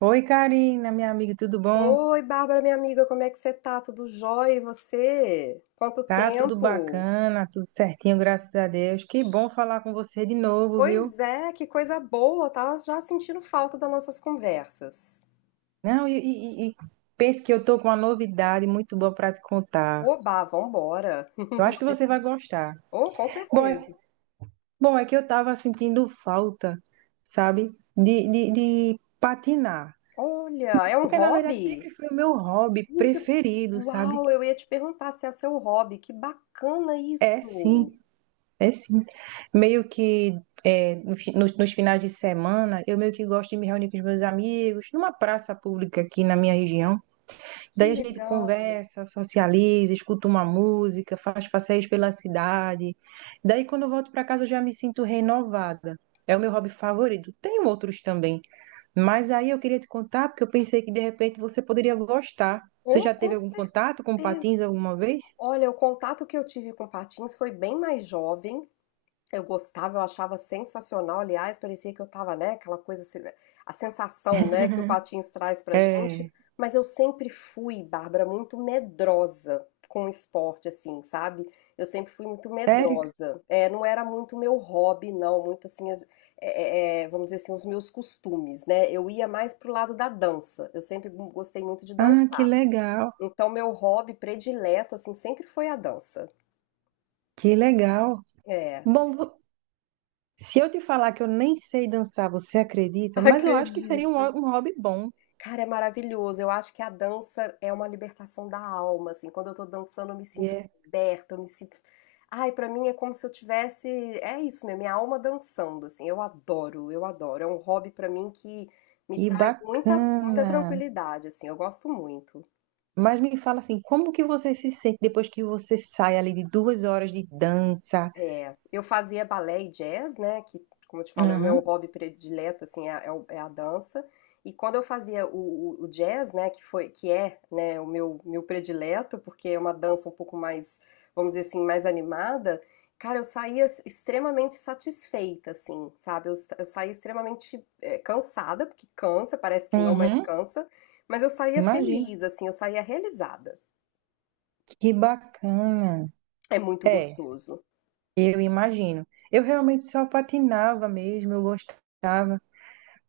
Oi, Karina, minha amiga, tudo bom? Oi, Bárbara, minha amiga, como é que você tá? Tudo jóia? E você? Quanto Tá tudo tempo? bacana, tudo certinho, graças a Deus. Que bom falar com você de novo, viu? Pois é, que coisa boa, tava já sentindo falta das nossas conversas. Não, e pense que eu tô com uma novidade muito boa para te contar. Oba, vambora. Eu acho que você vai gostar. Oh, com Bom, é, certeza. bom, é que eu tava sentindo falta, sabe, de patinar. Olha, é um Porque, na verdade, hobby? sempre foi o meu hobby Isso, preferido, sabe? uau, eu ia te perguntar se é o seu hobby. Que bacana É, sim. isso. É sim. Meio que é, no fi- nos, nos finais de semana, eu meio que gosto de me reunir com os meus amigos numa praça pública aqui na minha região. Que Daí a gente legal. conversa, socializa, escuta uma música, faz passeios pela cidade. Daí quando eu volto para casa, eu já me sinto renovada. É o meu hobby favorito. Tem outros também, mas aí eu queria te contar porque eu pensei que de repente você poderia gostar. Você Oh, já teve com algum contato com certeza. patins alguma vez? Olha, o contato que eu tive com patins foi bem mais jovem. Eu gostava, eu achava sensacional, aliás, parecia que eu tava, né, aquela coisa, assim, né, a sensação, né, que o patins traz pra gente, É, mas eu sempre fui, Bárbara, muito medrosa com o esporte, assim, sabe? Eu sempre fui muito sério? medrosa, é, não era muito meu hobby, não, muito assim, vamos dizer assim, os meus costumes, né? Eu ia mais pro lado da dança, eu sempre gostei muito de Ah, que dançar, legal, então meu hobby predileto, assim, sempre foi a dança. que legal. é, Bom, se eu te falar que eu nem sei dançar, você acredita? Mas eu acho que seria um, Acredito. ho- um hobby bom. Cara, é maravilhoso. Eu acho que a dança é uma libertação da alma, assim. Quando eu tô dançando, eu me sinto Yeah. liberta, eu me sinto. Ai, pra mim é como se eu tivesse, é isso mesmo, minha alma dançando, assim. Eu adoro, eu adoro. É um hobby pra mim que me E traz muita, muita bacana. tranquilidade, assim. Eu gosto muito. Mas me fala assim, como que você se sente depois que você sai ali de duas horas de dança? É, eu fazia balé e jazz, né? Que, como eu te falo, é o meu Uhum, hobby predileto, assim, é a dança. E quando eu fazia o, o jazz, né? Que foi, que é, né? O meu predileto, porque é uma dança um pouco mais, vamos dizer assim, mais animada. Cara, eu saía extremamente satisfeita, assim, sabe? Eu saía extremamente cansada, porque cansa, parece que não, mas uhum, cansa. Mas eu saía imagina. feliz, assim, eu saía realizada. Que bacana. É muito É, gostoso. eu imagino. Eu realmente só patinava mesmo, eu gostava.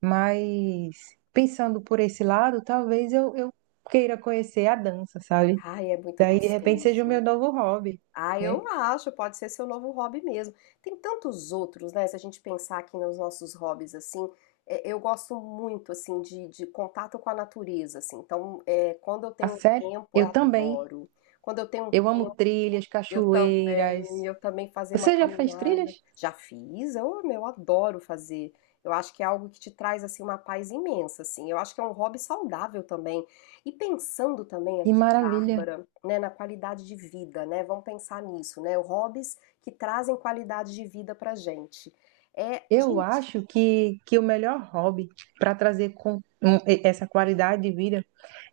Mas pensando por esse lado, talvez eu queira conhecer a dança, sabe? Ai, é muito Daí, de repente, seja o meu gostoso. novo hobby, Ah, né? eu acho, pode ser seu novo hobby mesmo. Tem tantos outros, né? Se a gente pensar aqui nos nossos hobbies, assim, eu gosto muito, assim, de contato com a natureza, assim. Então, quando eu A tenho um sério, tempo, eu eu também. adoro. Quando eu tenho um Eu amo trilhas, eu também, cachoeiras. eu também fazer uma Você já fez trilhas? caminhada. Já fiz, eu adoro fazer. Eu acho que é algo que te traz assim uma paz imensa, assim. Eu acho que é um hobby saudável também. E pensando também Que aqui, maravilha! Bárbara, né, na qualidade de vida, né? Vamos pensar nisso, né? Hobbies que trazem qualidade de vida pra gente. É, Eu gente, acho que o melhor hobby para trazer com, essa qualidade de vida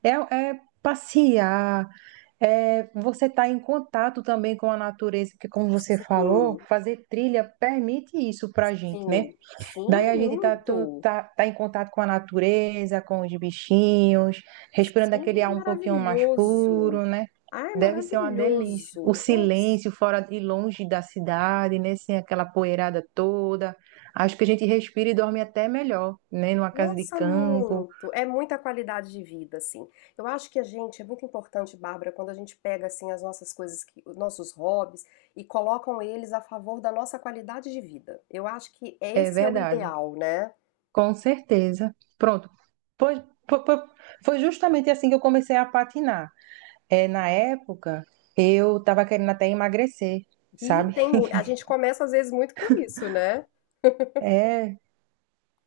é, é passear, é você estar em contato também com a natureza, porque como você falou, sim, fazer trilha permite isso para a gente, né? sim, Daí sim, a gente tá, tu- muito. tá, tá em contato com a natureza, com os bichinhos, respirando aquele Sim, é ar um pouquinho mais maravilhoso. puro, né? Ah, é Deve ser uma delícia. O maravilhoso. Nossa. silêncio fora e longe da cidade, né? Sem aquela poeirada toda. Acho que a gente respira e dorme até melhor, né? Numa casa de Nossa, campo. muito! É muita qualidade de vida, assim. Eu acho que a gente, é muito importante, Bárbara, quando a gente pega, assim, as nossas coisas, os nossos hobbies e colocam eles a favor da nossa qualidade de vida. Eu acho que É esse é o verdade. ideal, né? Com certeza. Pronto. Pois- po- po- foi justamente assim que eu comecei a patinar. É, na época, eu estava querendo até emagrecer, E sabe? tem, a gente começa, às vezes, muito por isso, né? É.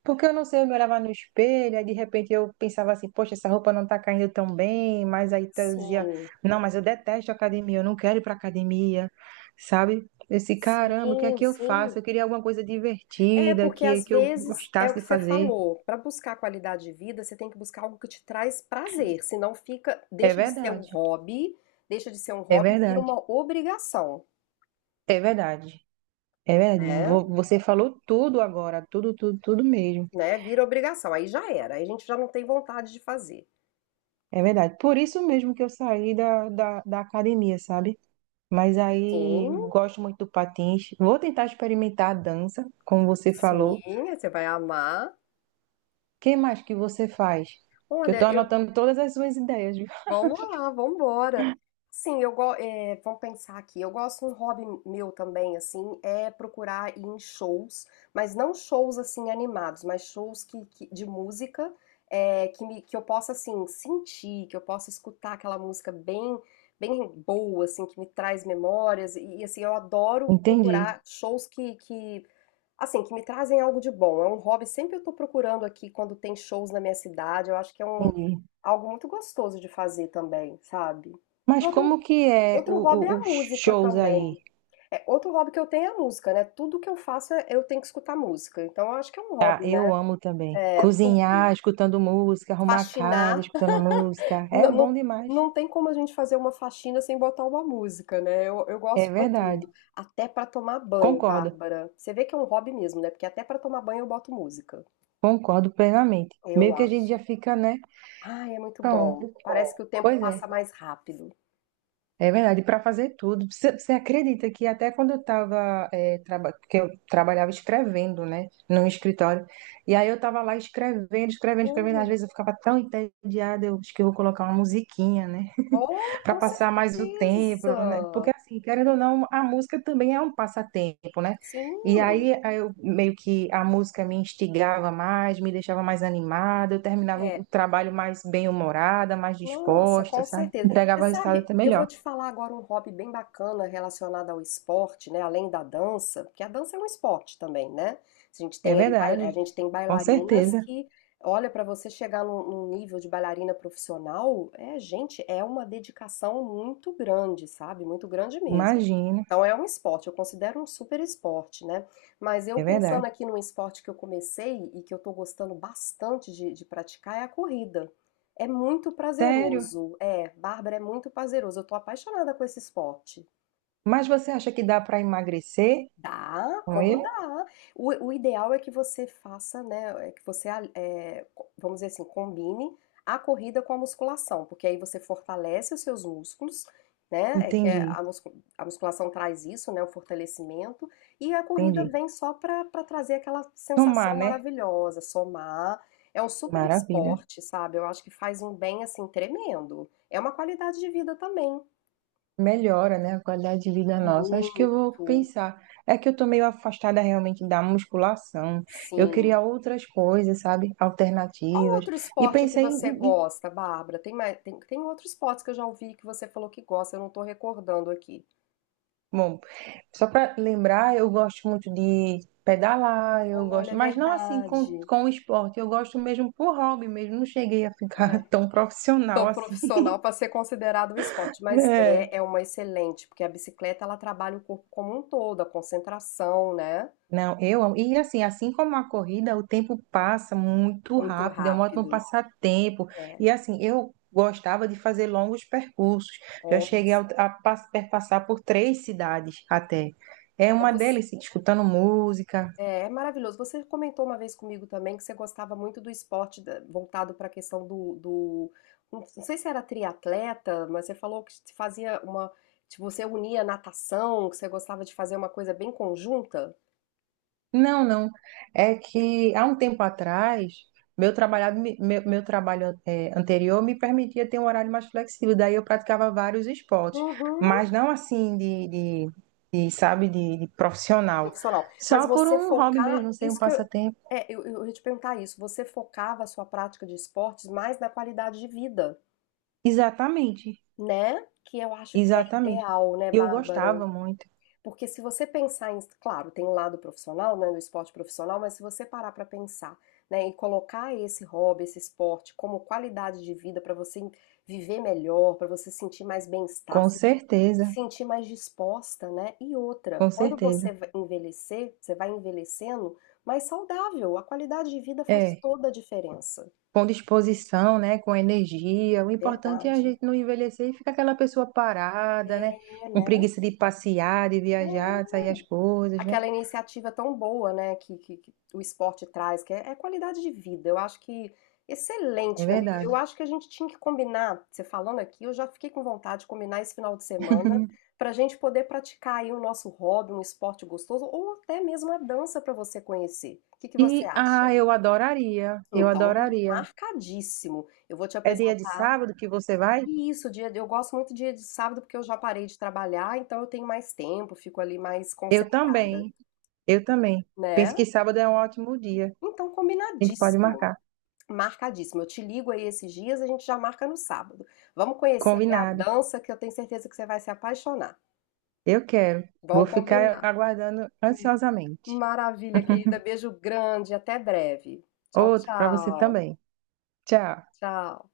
Porque eu não sei, eu me olhava no espelho, aí de repente eu pensava assim, poxa, essa roupa não tá caindo tão bem, mas aí eu dizia, Sim, não, mas eu detesto academia, eu não quero ir pra academia, sabe? Esse caramba, o que é sim, que eu sim. faço? Eu queria alguma coisa É, divertida, porque que, às que eu vezes é o gostasse que de você fazer. falou, para buscar qualidade de vida, você tem que buscar algo que te traz prazer, senão fica, É deixa de ser um verdade, hobby, deixa de ser um é hobby e vira verdade, uma obrigação, é verdade, é verdade. né? Você falou tudo agora, tudo, tudo, tudo mesmo. Né? Vira obrigação, aí já era, aí a gente já não tem vontade de fazer. É verdade. Por isso mesmo que eu saí da academia, sabe? Mas aí Sim, gosto muito do patins. Vou tentar experimentar a dança, como você falou. O sim, você vai amar. que mais que você faz? Que eu Olha, estou anotando todas as suas ideias, viu? vamos lá, vamos embora. Sim, vamos pensar aqui. Eu gosto, um hobby meu também, assim, é procurar ir em shows, mas não shows assim animados, mas shows que, de música, que eu possa assim sentir, que eu possa escutar aquela música bem boa, assim, que me traz memórias assim eu adoro Entendi, procurar shows que assim que me trazem algo de bom. É um hobby sempre eu estou procurando aqui quando tem shows na minha cidade. Eu acho que é um entendi. algo muito gostoso de fazer também, sabe? E Mas outro, como que é outro hobby é a os música shows também. aí? É, outro hobby que eu tenho é a música, né? Tudo que eu faço eu tenho que escutar música. Então eu acho que é um Tá, hobby, né? eu amo também. É, Cozinhar, tudo. escutando música, arrumar a casa, Faxinar. escutando música. É Não, bom não, demais. não tem como a gente fazer uma faxina sem botar uma música, né? Eu É gosto pra verdade. tudo. Até pra tomar banho, Concordo, Bárbara. Você vê que é um hobby mesmo, né? Porque até pra tomar banho eu boto música. concordo plenamente. Eu Meio que a gente já acho. fica, né? Ai, é muito bom. Parece que Pronto. o tempo Pois passa é. mais rápido. É verdade, para fazer tudo. Você acredita que até quando que eu trabalhava escrevendo, né, num escritório, e aí eu estava lá escrevendo, escrevendo, escrevendo, às Olha. vezes eu ficava tão entediada, eu acho que eu vou colocar uma musiquinha, né, Oh, para com passar mais o tempo, né? Porque certeza! assim, querendo ou não, a música também é um passatempo, né? E Sim, aí eu meio que a música me instigava mais, me deixava mais animada, eu terminava é. o trabalho mais bem-humorada, mais Nossa, disposta, com sabe? certeza. Você Entregava o resultado sabe, até eu vou melhor. te falar agora um hobby bem bacana relacionado ao esporte, né? Além da dança, porque a dança é um esporte também, né? A gente É tem aí, a verdade, gente tem com bailarinas certeza. que, olha, para você chegar num, nível de bailarina profissional, gente, é uma dedicação muito grande, sabe? Muito grande mesmo. Imagina, Então é um esporte, eu considero um super esporte, né? Mas eu é pensando verdade. aqui num esporte que eu comecei e que eu tô gostando bastante de praticar é a corrida. É muito Sério? prazeroso. É, Bárbara, é muito prazeroso. Eu tô apaixonada com esse esporte. Mas você acha que dá para emagrecer Dá, com como ele? dá. O ideal é que você faça, né? É que você, vamos dizer assim, combine a corrida com a musculação, porque aí você fortalece os seus músculos, né? É que é Entendi, a musculação traz isso, né? O fortalecimento. E a corrida entendi. vem só para trazer aquela sensação Tomar, né? maravilhosa, somar. É um super Maravilha. esporte, sabe? Eu acho que faz um bem, assim, tremendo. É uma qualidade de vida também. Melhora, né, a qualidade de vida nossa. Acho que eu vou Muito, pensar. É que eu tô meio afastada realmente da musculação. Eu queria sim. outras coisas, sabe? Qual Alternativas. outro E esporte que pensei em, você em- em- gosta, Bárbara? Tem mais, tem outros esportes que eu já ouvi que você falou que gosta, eu não estou recordando aqui. bom, só para lembrar, eu gosto muito de pedalar, eu Olha, gosto, é mas não assim com, verdade. com o esporte, eu gosto mesmo por hobby mesmo, não cheguei a ficar É, tão tão profissional assim. profissional para ser considerado um esporte, mas É. é uma excelente, porque a bicicleta ela trabalha o corpo como um todo, a concentração, né? Não, eu amo. E assim, assim como a corrida, o tempo passa muito Muito rápido, é um ótimo rápido. passatempo. É, E assim, eu gostava de fazer longos percursos, já olha. cheguei a perpassar por três cidades até. É É uma delícia, escutando música. é maravilhoso. Você comentou uma vez comigo também que você gostava muito do esporte voltado para a questão Não sei se era triatleta, mas você falou que se fazia uma. Que você unia natação, que você gostava de fazer uma coisa bem conjunta. Não, não. É que há um tempo atrás, meu trabalho anterior me permitia ter um horário mais flexível. Daí eu praticava vários esportes, Uhum. mas não assim de, sabe, de profissional. Profissional. Mas Só por você um hobby focar. mesmo, sem um Isso que eu. passatempo. É, eu ia te perguntar isso. Você focava a sua prática de esportes mais na qualidade de vida, Exatamente, né? Que eu acho que é exatamente. ideal, né, E eu Bárbara? gostava muito, Porque se você pensar em, claro, tem um lado profissional, né, do esporte profissional, mas se você parar para pensar, né, e colocar esse hobby, esse esporte como qualidade de vida para você viver melhor, para você sentir mais bem-estar, com sentir, certeza, sentir mais disposta, né? E outra, com quando você certeza. vai envelhecer, você vai envelhecendo mais saudável. A qualidade de vida faz É. toda a diferença. Com disposição, né, com energia. O importante é a Verdade. gente não envelhecer e ficar aquela pessoa parada, né, É, com né? preguiça de passear, de viajar, É. de sair as coisas, né? Aquela iniciativa tão boa, né, que o esporte traz, que é qualidade de vida. Eu acho que É excelente, minha amiga. verdade. Eu acho que a gente tinha que combinar, você falando aqui, eu já fiquei com vontade de combinar esse final de semana para a gente poder praticar aí o nosso hobby, um esporte gostoso, ou até mesmo a dança para você conhecer. O que que você E ah, acha? eu adoraria, eu Então, adoraria. marcadíssimo. Eu vou te É dia de apresentar. sábado que você vai? E isso, dia, eu gosto muito dia de sábado porque eu já parei de trabalhar, então eu tenho mais tempo, fico ali mais Eu concentrada, também, eu também. Penso né? que sábado é um ótimo dia. Então, A gente pode combinadíssimo, marcar. marcadíssimo. Eu te ligo aí esses dias, a gente já marca no sábado. Vamos conhecer aí a Combinado. dança, que eu tenho certeza que você vai se apaixonar. Eu quero. Vou Vamos ficar combinar. aguardando ansiosamente. Maravilha, querida. Beijo grande. Até breve. Tchau, Outro para você tchau. também. Tchau. Tchau.